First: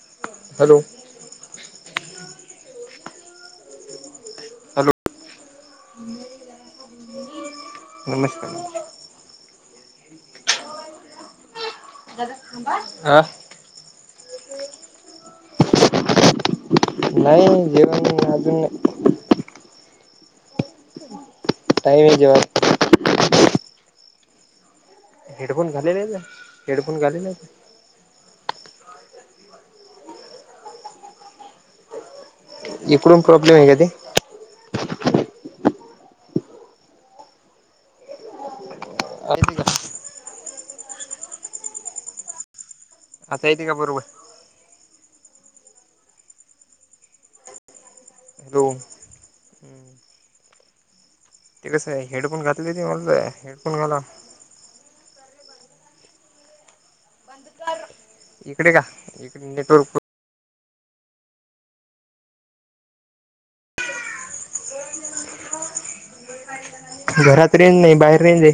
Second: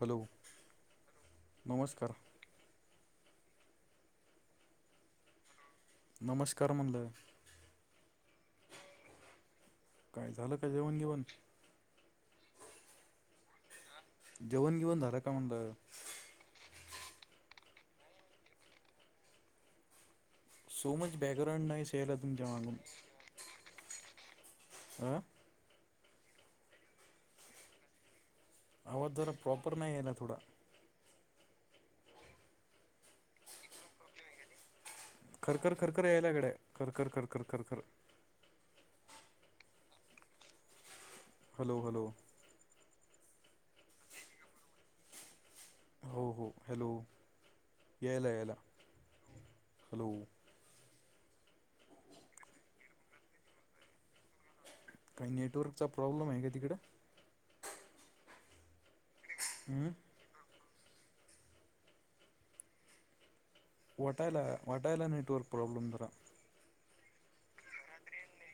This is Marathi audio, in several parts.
Hello, hello. नमस्कार. हॅलो, नमस्कार म्हणल. नमस्कार. काय झालं का जेवण घेवण. दादा तांबा अह, जेवण घेऊन झालं का म्हणल. नाही जेवण अजून नाय. सोमच बाॅकग्रउड नाही से ए टाईम ला आहे तुमच्या जेवायला. माग. आ, हेडफोन घालेले आहेच हेडफोन घालेले. आवाज जरा प्रॉपर नाही आहे ना थोडा. इकडून प्रॉब्लेम आहे ते. खरखं खरखं यायलाकडे खर खर खर खर खर खर. अ [unintelligible] हॅलो हॅलो, आता येते का बरोब. हो हो हॅलो, यायला यायला हॅलो हॅलो, ते कसं काय हेडफोन घातलेने होऊन जाई हेडफोन घाला. काही नेटवर्कचा प्रॉब्लेम आहे का तिकडं. [unintelligible] इकडे का इकडे नेटर हं वाटायला का वाटायला नेटवर्क प्रॉब्लेम जरा. घरात रेंज नाही बाहेर रेंज आहे.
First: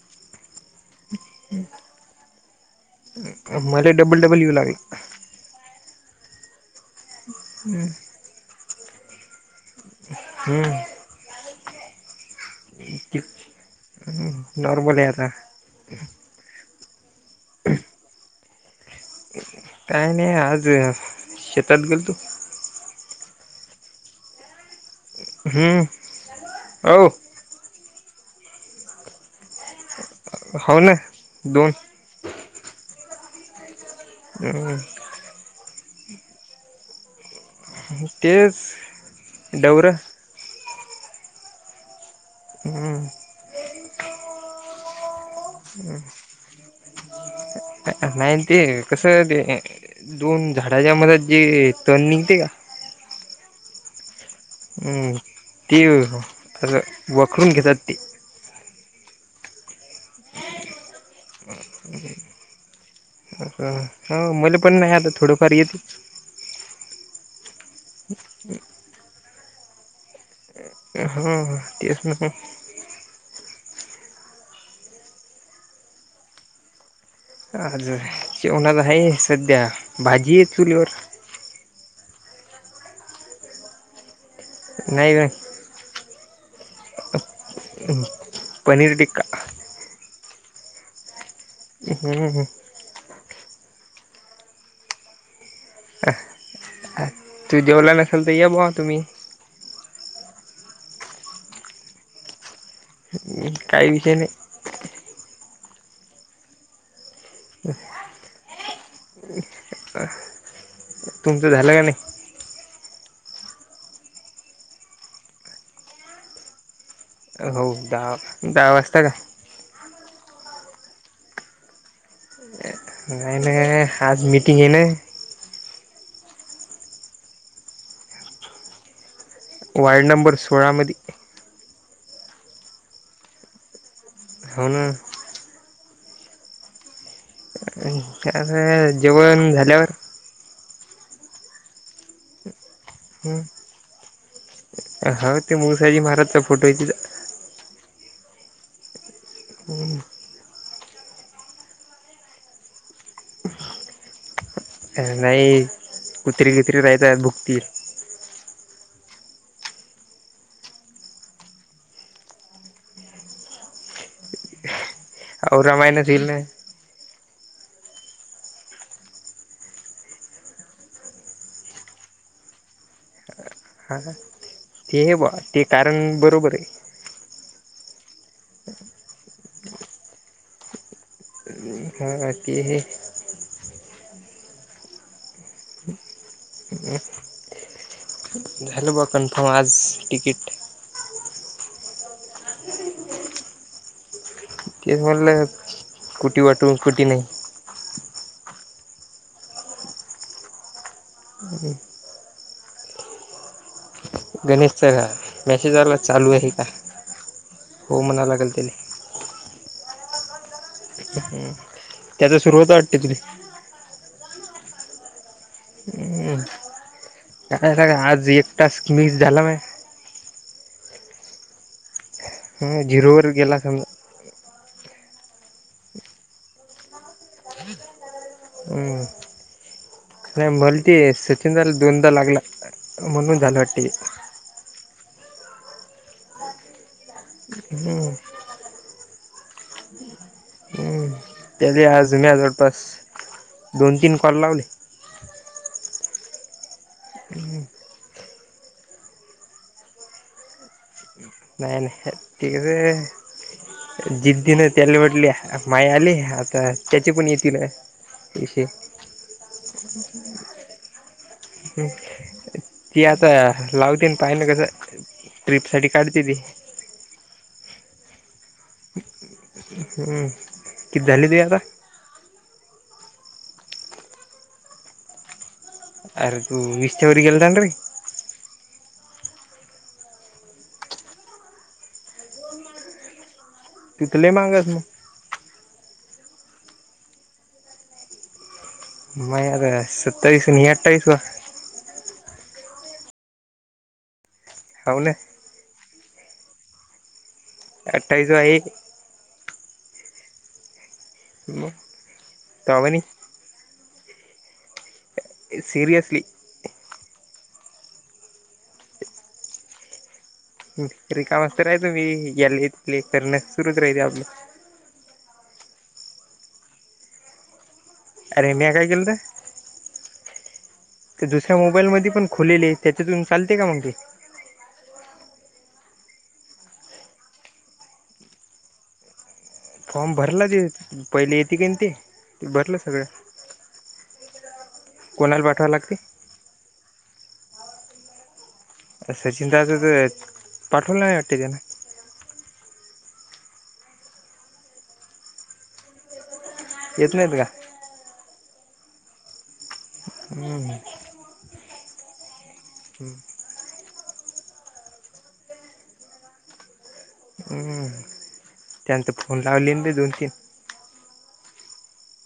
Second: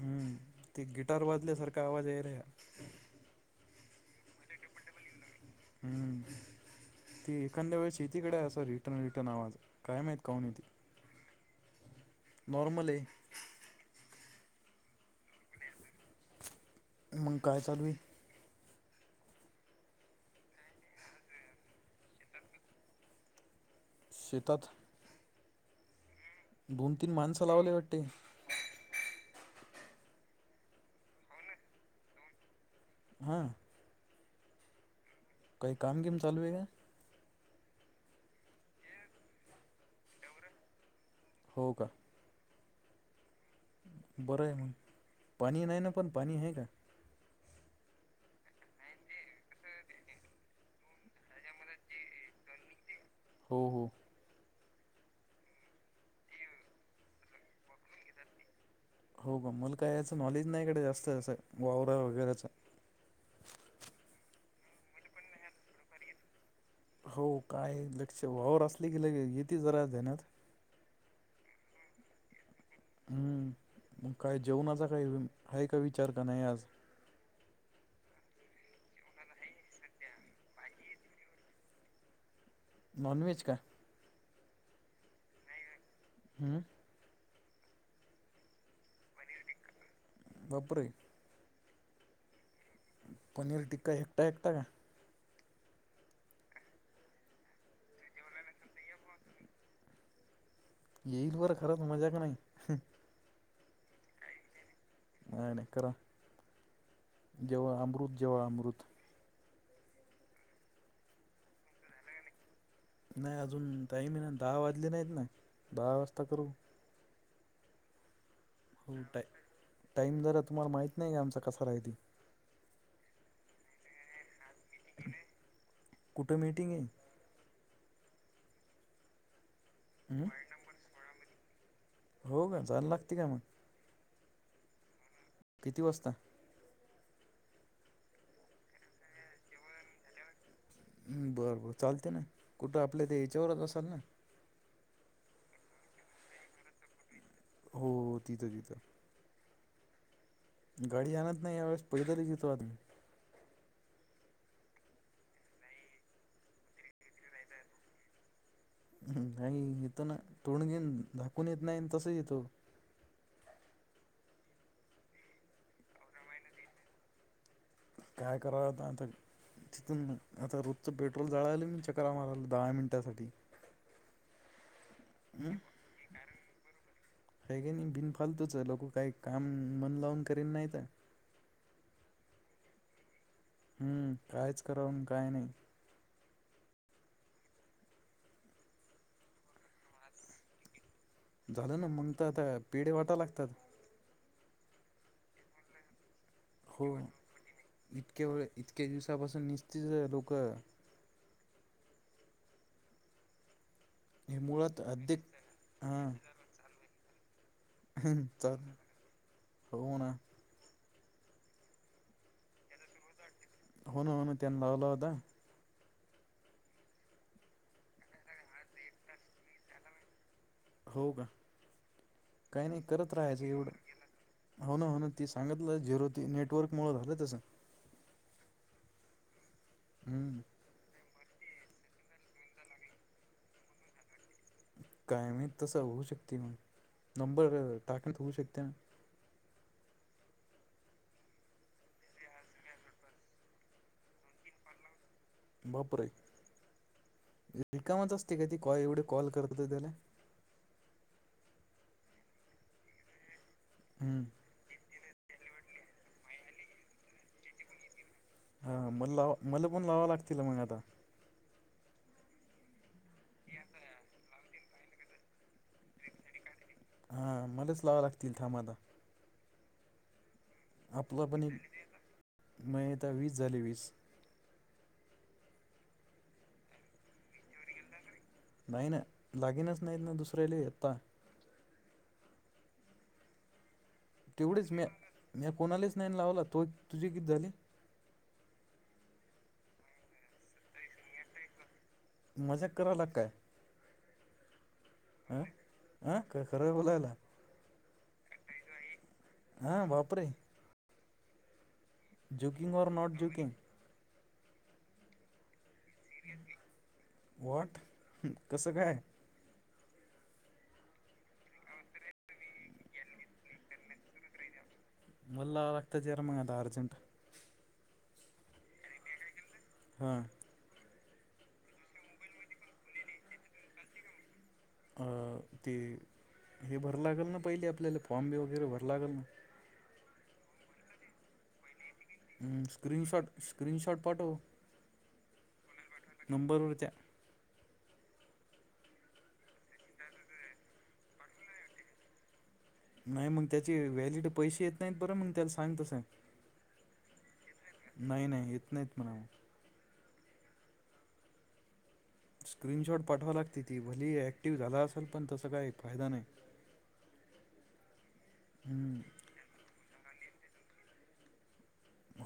हम्म, ते गिटार वाजल्यासारखा आवाज येलय. मले डबल डबल यू लागले. हम्म, ती एखाद्या वेळेस येती गड्या असं रिटर्न रिटर्न आवाजं काय माहीत काहून येते. हम्म. नॉर्मल ये, कसा हाय नॉर्मल ये आता. मंग काय चालू हाय. काय नाही आज शेतात गेल तो. शेतात. हम्म, दोन हो तीन माणसं लावले वाटते. होव ना दोन. हा, करू काय. काही काम कीम चालू आहे का? तेच दौरा. दौरा हो का, हम्म, बरं आहे मग, पाणी नाही ना पण, पाणी हे का? नाही ते, कसं ते. दोन झाडाच्या मध्ये जे, तन निघते का? हो, हो. ती, र वखरुन घेतात ती. हो मल काय याचं नॉलेज नाहीकड जास्त असं, वावरा वगैरेच. हा, हा मल पण नाही आता थोडंफार येतच. हो काय लक्ष वावर असले की लगे, येती जरा देण्यात. ह तेच ना हम्म मग काय जेवणाचा काही हाय का विचार का नाही आज? जेवणाचा हाय सध्या भाजी चुलीवर नॉनव्हेज का? नाही नाही हम्म पनीर टिक्का बापरे हम् ह पनीर टिक्का एकटा एकटा का? तू जेवला नसल तर ये बुवा तुम्ही येईन बर खरक मजाक क नाही काही विषय नाही आणि करा जेवा अमृत जेवा अमृत तुमचं झालं का नाही? नाही अजून टाईम ना दहा वाजले नाहीत ना दहा वाजता करू हो दहाक हो टा टाईम जरा तुम्हाला माहित नाही का आमचा कसा राहिते? नाही ना आज मिटिंग आहे ना कुठं मीटिंग हे? वार्ड हं? नंबर सोळामध्ये हो का जायला लागते का मग? हो ना किती वाजता? जेवण झाल्यावर हम् बरं बरं चालते ना कुठं आपल्या ते याच्यावरच असल ना हो ते मुळसाजी महाराजचा फोटो हाय तिथं हो तिथं तिथं हो ना गाडी आणत नाही या वेळेस पैदलच येतो आम्ही नाही कुत्री गितरी राहतात भुकतील हम् नाही येतो ना तोंड गीन झाकून येत नाही तस येतो [unintelligible] महिन्यात इल ना काय करावतातरी तिथून आता रोजच पेट्रोल जाळालं मी चक्र मारायला दहा मिनिटांसाठी हा ते ब ते कारण बरोबर आहे का काय नाही बिनफालतोच आहे लोक काही काम मन लावून करेन नाही तर हा बाकी हे हम्म कायच करावून काय नाही झाल ब कनफम आज तिकीट झालं ना मग तर आता पेढ वाटा लागतात. तेच म्हटलं कुटी वाटून हो कुटी नाही इतके वे इतक्या दिवसापासून निशतीच लोक [inaudible] गणेश मुळात च ह अधिक मेसेज झाला हा चालू आहे का हो म्हणायला लागेल चाल तिने हो ना ह त्याचा सुरुवात वाटते [inaudible] होन होन तेनं [unintelligible] हम् काय का आज एकटास मिस झाला म हो का काही नाही करत झिरोवर राहायचं गेला एवढं हो ना हो ना ती सांगितलं झेरो त नेटवर्कमुळेळ झालं तसं हम्म हम्म नाही बोली ते सचिनदाला दोनदा लागला म्हणून झालं वाटतय कायम माहित तस होऊ शकते नंबर हम्म टाकण्यात होऊ शकते. त्याने आज [unintelligible] जवळपास दोन तीन कॉल लावले बापरे लय कामात असते काय ती कॉ एवढे कॉल करत होते त्याला नाही नाही ते ज्या हम्म जिद्दी न त्याला वाटलं माय आले आता त्याचे पण येतील विसे म लावा मला पण लावं लागतील मग आता. ह् ती आता लावते ना पाहि ना कसं ट्रिप साठी काढते ती हा मलाच ला लावाय लागतील थांब आता हम्म किती आपलं झाले तुझे पण आता नाहीत वीस झाली वीस अर तू [unintelligible] नाही ना लागेनच नाहीत ना दुसऱ्याला आता तू तर लय मागस तेवढेच म मग मी कोणालाच नाही लावला तो तुझी किती झाली म यार सत्तावीस नि अठ्ठावीस मजाक करायला काय हाऊ ना अ ह काय खरं बोलायला आठावीस [unintelligible] हा बापरे मग तवा जुकिंगऔर नॉट म्हणे जुकिंग सीरयसली व्हॉट कसं काय रिकामी तर हे मी तुमी याला प्ले करण सुरूच करायचं आपलं मला [unintelligible] अर्जंट अरे मी काय केल आहे हा ते दुसऱ्या मोबाईल मध्ये पण खुल्लेले आहे, त्याच्यातून चालते का मग ते? अ, ते, हे भरा लागेल ना पहिले आपल्याला फॉम बी वगैरे भरा लागल ना? फॉर्म भरला की, पहिले येते कनं ते. ते हम्म, भरलं सगळं स्क्रीनशॉट. स्क्रीनशॉट पाठव. कोणाला पाठवां लागते? नंबर वर त्या. सचिन दादा च, पाठवला नाही वाटत त्यानं. नाही मग त्याचे व्हॅलिड पैसे येत नाहीत बरं मग त्याला सांग तसं. येत नाहीत का? नाही नाही, येत नाहीत म्हणावं. हम्म. स्क्रीनशॉट पाठवा लागते ती. भली अक्टिव्ह झाला असल, पण तसा काही फायदा नाही. हम्म. हम्म, त्यांनंत फोन लावली ते दोन तीन.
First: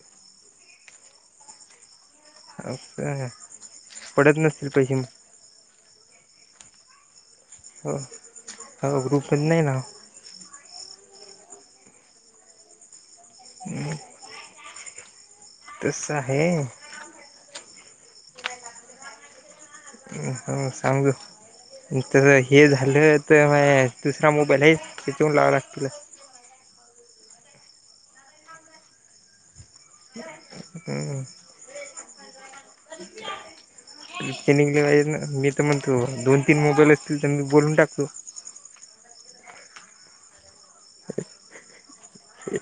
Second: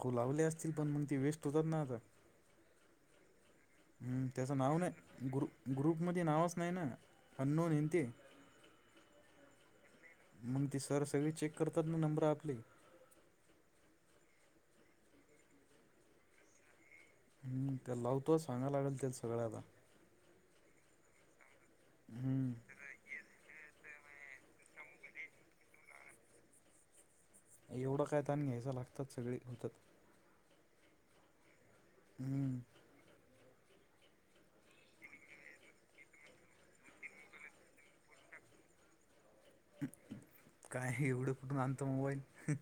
हो लावले असतील पण मग ते वेस्ट होतात ना आता. हो का. हम्म त्याचं नाव नाही, ग्रु-ग्रुपमध्ये नावच नाही ना. अननोन हाय ना हो ते. हो ग्रुपमध्ये नाही नाव मग ते सर सगळी चेक करतात ना नंबरं आपली. हम्म. तस्स हाय? हम्म. त्याला लावतो, सांगा लागल त्याला सगळं आता. हम्म हम्म सांग. तस हम्म हे झालं तर मह्या दुसरा मोबाईल हे, त्याच्या वरून लावा लागतीलला एवढं काय ताण घ्यायचं लागतात, सगळी होतात. हम्म. हम्म. [unintelligible] [unintelligible] मी तर म्हणतो, दोन तीन मोबाईल असतील तर मी बोलून टाकतो. काय एवढं कुठून आणतो मोबाईल? हं?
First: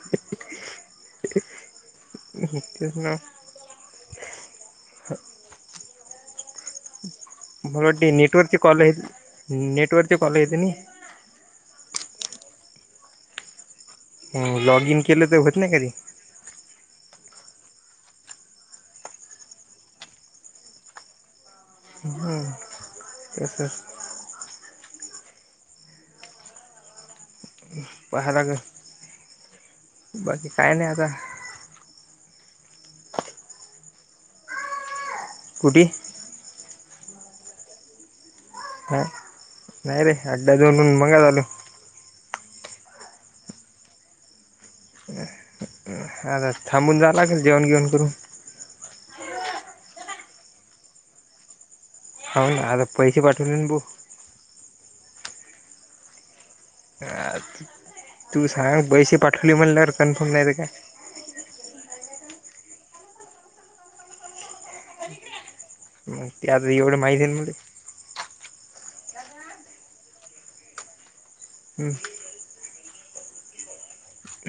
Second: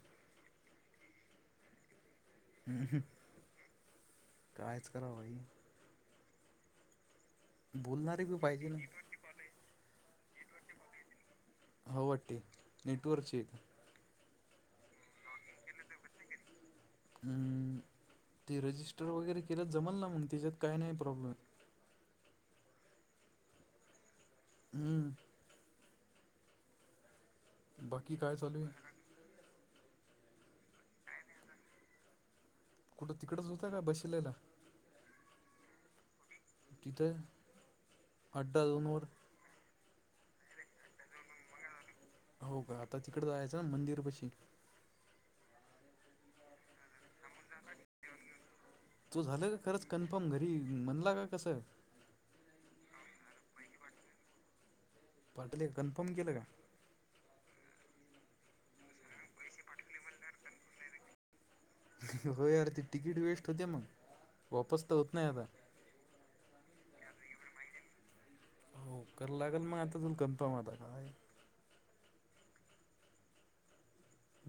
तेच हम्म, ना कायचं करावं भाई. मला वाटतं बोलणारे बी नेटवर्कची पाहिजे ना कॉल, नेटवर्कची कॉल येतं नी? हो वाटते. नेटवरची येत. ही, लॉग इन केलं तर होत नाही कधी. [unintelligible] अम, ते रजिस्टर वगैरे केलं जमल ना मग, त्याच्यात काय नाही प्रॉब्लेम. हम्म. Yes yes. [inaudible] बाकी पाहा काय लागल चालू आहे? बाकी काय नाही आता. कुठं तिकडच होतं का बसलेला? कुठे? तिथं. अड्डा दोन हा वर. नाही रे. अड्डा दोन वरनं मगाच आलो. हो का आता तिकडे जायचं ना मंदिर पशी आ थांबून जा लागेल. जेवण घेवण करून. तू झालं का खरंच कन्फर्म घरी म्हणला का कसं हो ना. आता पैसे पाठवले ना बो. पाटवले कन्फर्म केलं का. तू सांग, पैसे पाठवले म्हणल्यावर कन्फर्म नाहीतर काय. हो यार ती तिकीट वेस्ट होते मग. वापस तर होत नाही आता. ते आता एवढं माहितीन मले हो करा लागेल मग आता, अजून कनफर्म आता काय. हम्म्म.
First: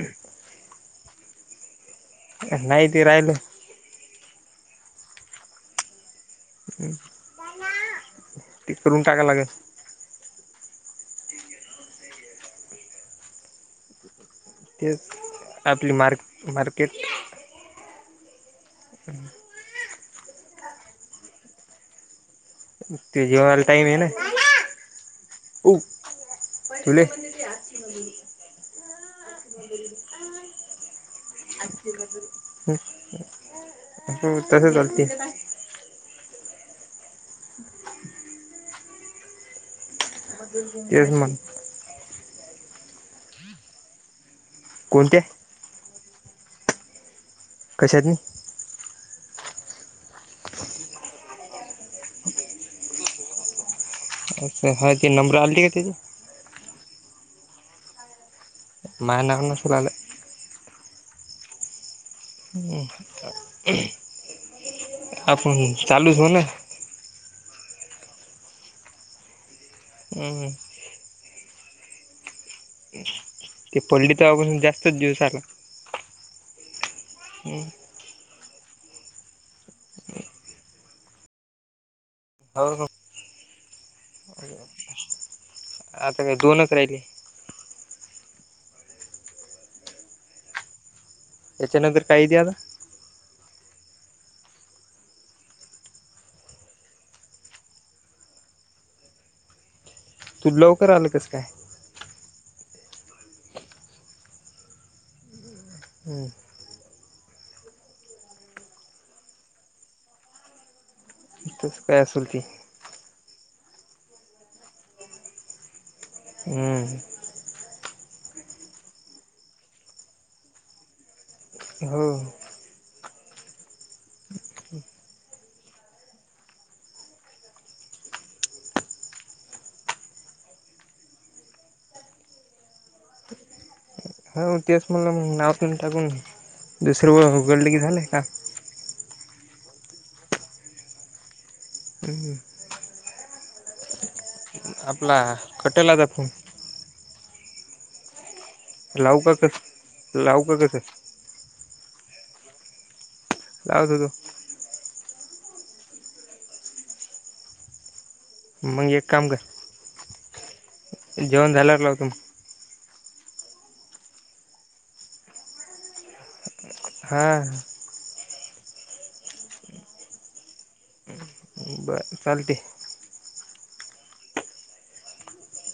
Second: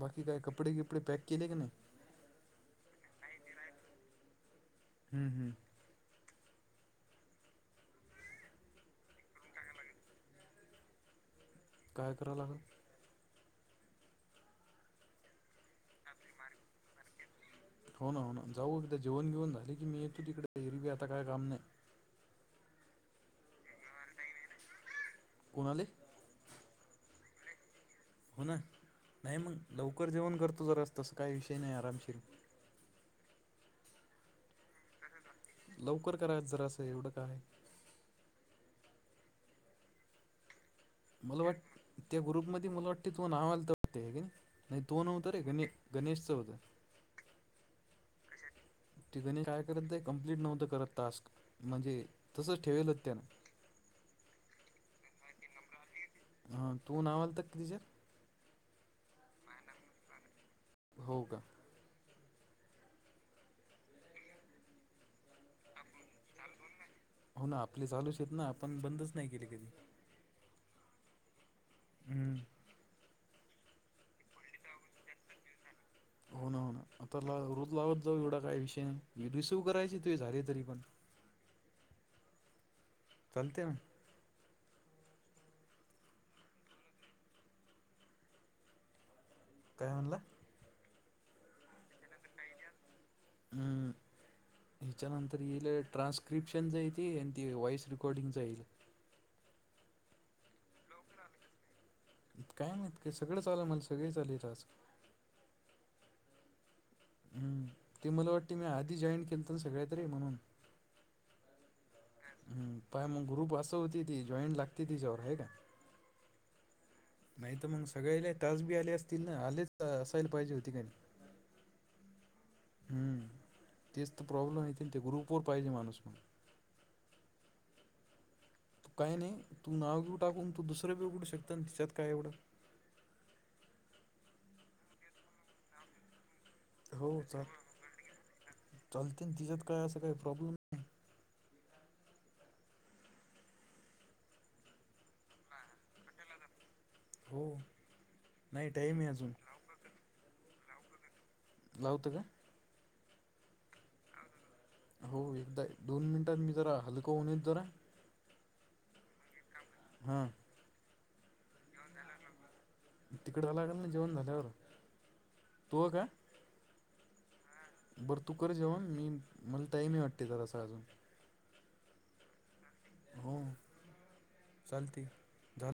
बाकी काय कपडे, बिपडे पॅक केले की नाही. नाही ते राहिलं हम्म, हम्म. हम्. टिक करून टाका लागेल. काय कराव लागल. तेच आपली मार्क मार्केट. हो ना हो ना जाऊ एकदा जेवन घेऊन झाले की मी येतो, तिकडे एरवी बी आता काय काम नाही. ते जेवाला टाइम आहे ना, कोणाले तुले. [unintelligible] हो, ना नाही मग लवकर जेवण करतो, जरा तस काही विषय नाही आरामशीरी. हो तस चालते. लवकर करायच जरास, असं एवढं काय आहे. ते. मला वाटत, त्या ग्रुप मध्ये मला वाटतें तो नाव आलत. ते काय, नाही तो कोणत्या नव्हत रे गणेश गणेश चौधरी. कशात ते, कणी काय करत ते कम्प्लीट नव्हत करत टास्क. म्हणजे तसंच ठेवेल होत त्यान अच्छा, हा ते नंबर आलेली का त्याची. हा, तू नाव आलत का तिच्यात. माय नाव नसल आल. हो का. हम्. आपण चालूच होना. हो ना आपले चालूचेत ना, आपण बंदच नाही केले कधी. हं हं. हम्म. ते पडली तव्हा पासून जास्तच जेास आला. हो ना, हो ना आता रोज लावत तो, एवढा काय विषय नाही, रिसिव्ह करायची तुझे झाले तरी पण हो, हो. चालते ना. [inaudible] आता काय दोनच राहिले. काय म्हणला. त्याच्यानंतर काही दे आता हम्म. हच्यानंतर येईल ट्रान्स्क्रिप्शनच येते आणि ती वॉइस रेकॉर्डिंगचं येईल. तू लवकर आलं कसं काय? काय माहीत का सगळेच आलं म्हणून सगळेच आलेत आज. हम्म हम्म ते मला वाटते मी आधी जॉईन केलंत सगळ्यात रे म्हणून तस काय असेल ते हम्म काय मग ग्रुप असा होती ती जॉईंट लागते तिच्यावर आहे का? हम्म नाही तर मग सगळ्याले तास बी आले असतील ना आलेत असायला पाहिजे होते का नाय. हो हम् तेच तर प्रॉब्लेम येत ते ग्रुपवर पाहिजे माणूस तू काय नाही तू नाव बीव टाकून तू दुसरं बी उघडू शकत त्याच्यात काय एवढं हो तेच म्हटलं मग नाव बीव टाकून हो दुसरं चा उघडले की झालं काम. [inaudible] तिच्यात काय असं काही प्रॉब्लेम ये हू हू आपला कटेला [inaudible] हो नाही टाईम आहे लावू अजून का [inaudible] लावू का [inaudible] लावतो का? [unintelligible] हो येतं दोन मिनिटात मी जरा हलकं होऊन येतो जरा. मग एक काम कर हा जेवण झालं? जेवण झाल्यावर लावू का? तिकड [inaudible] ना जेवण झाल्यावर तूव का. हा बरं तू कर जेवण मी मला टाईम ये वाटते जरासा अजून. बरं चालते. हो चालते. झालं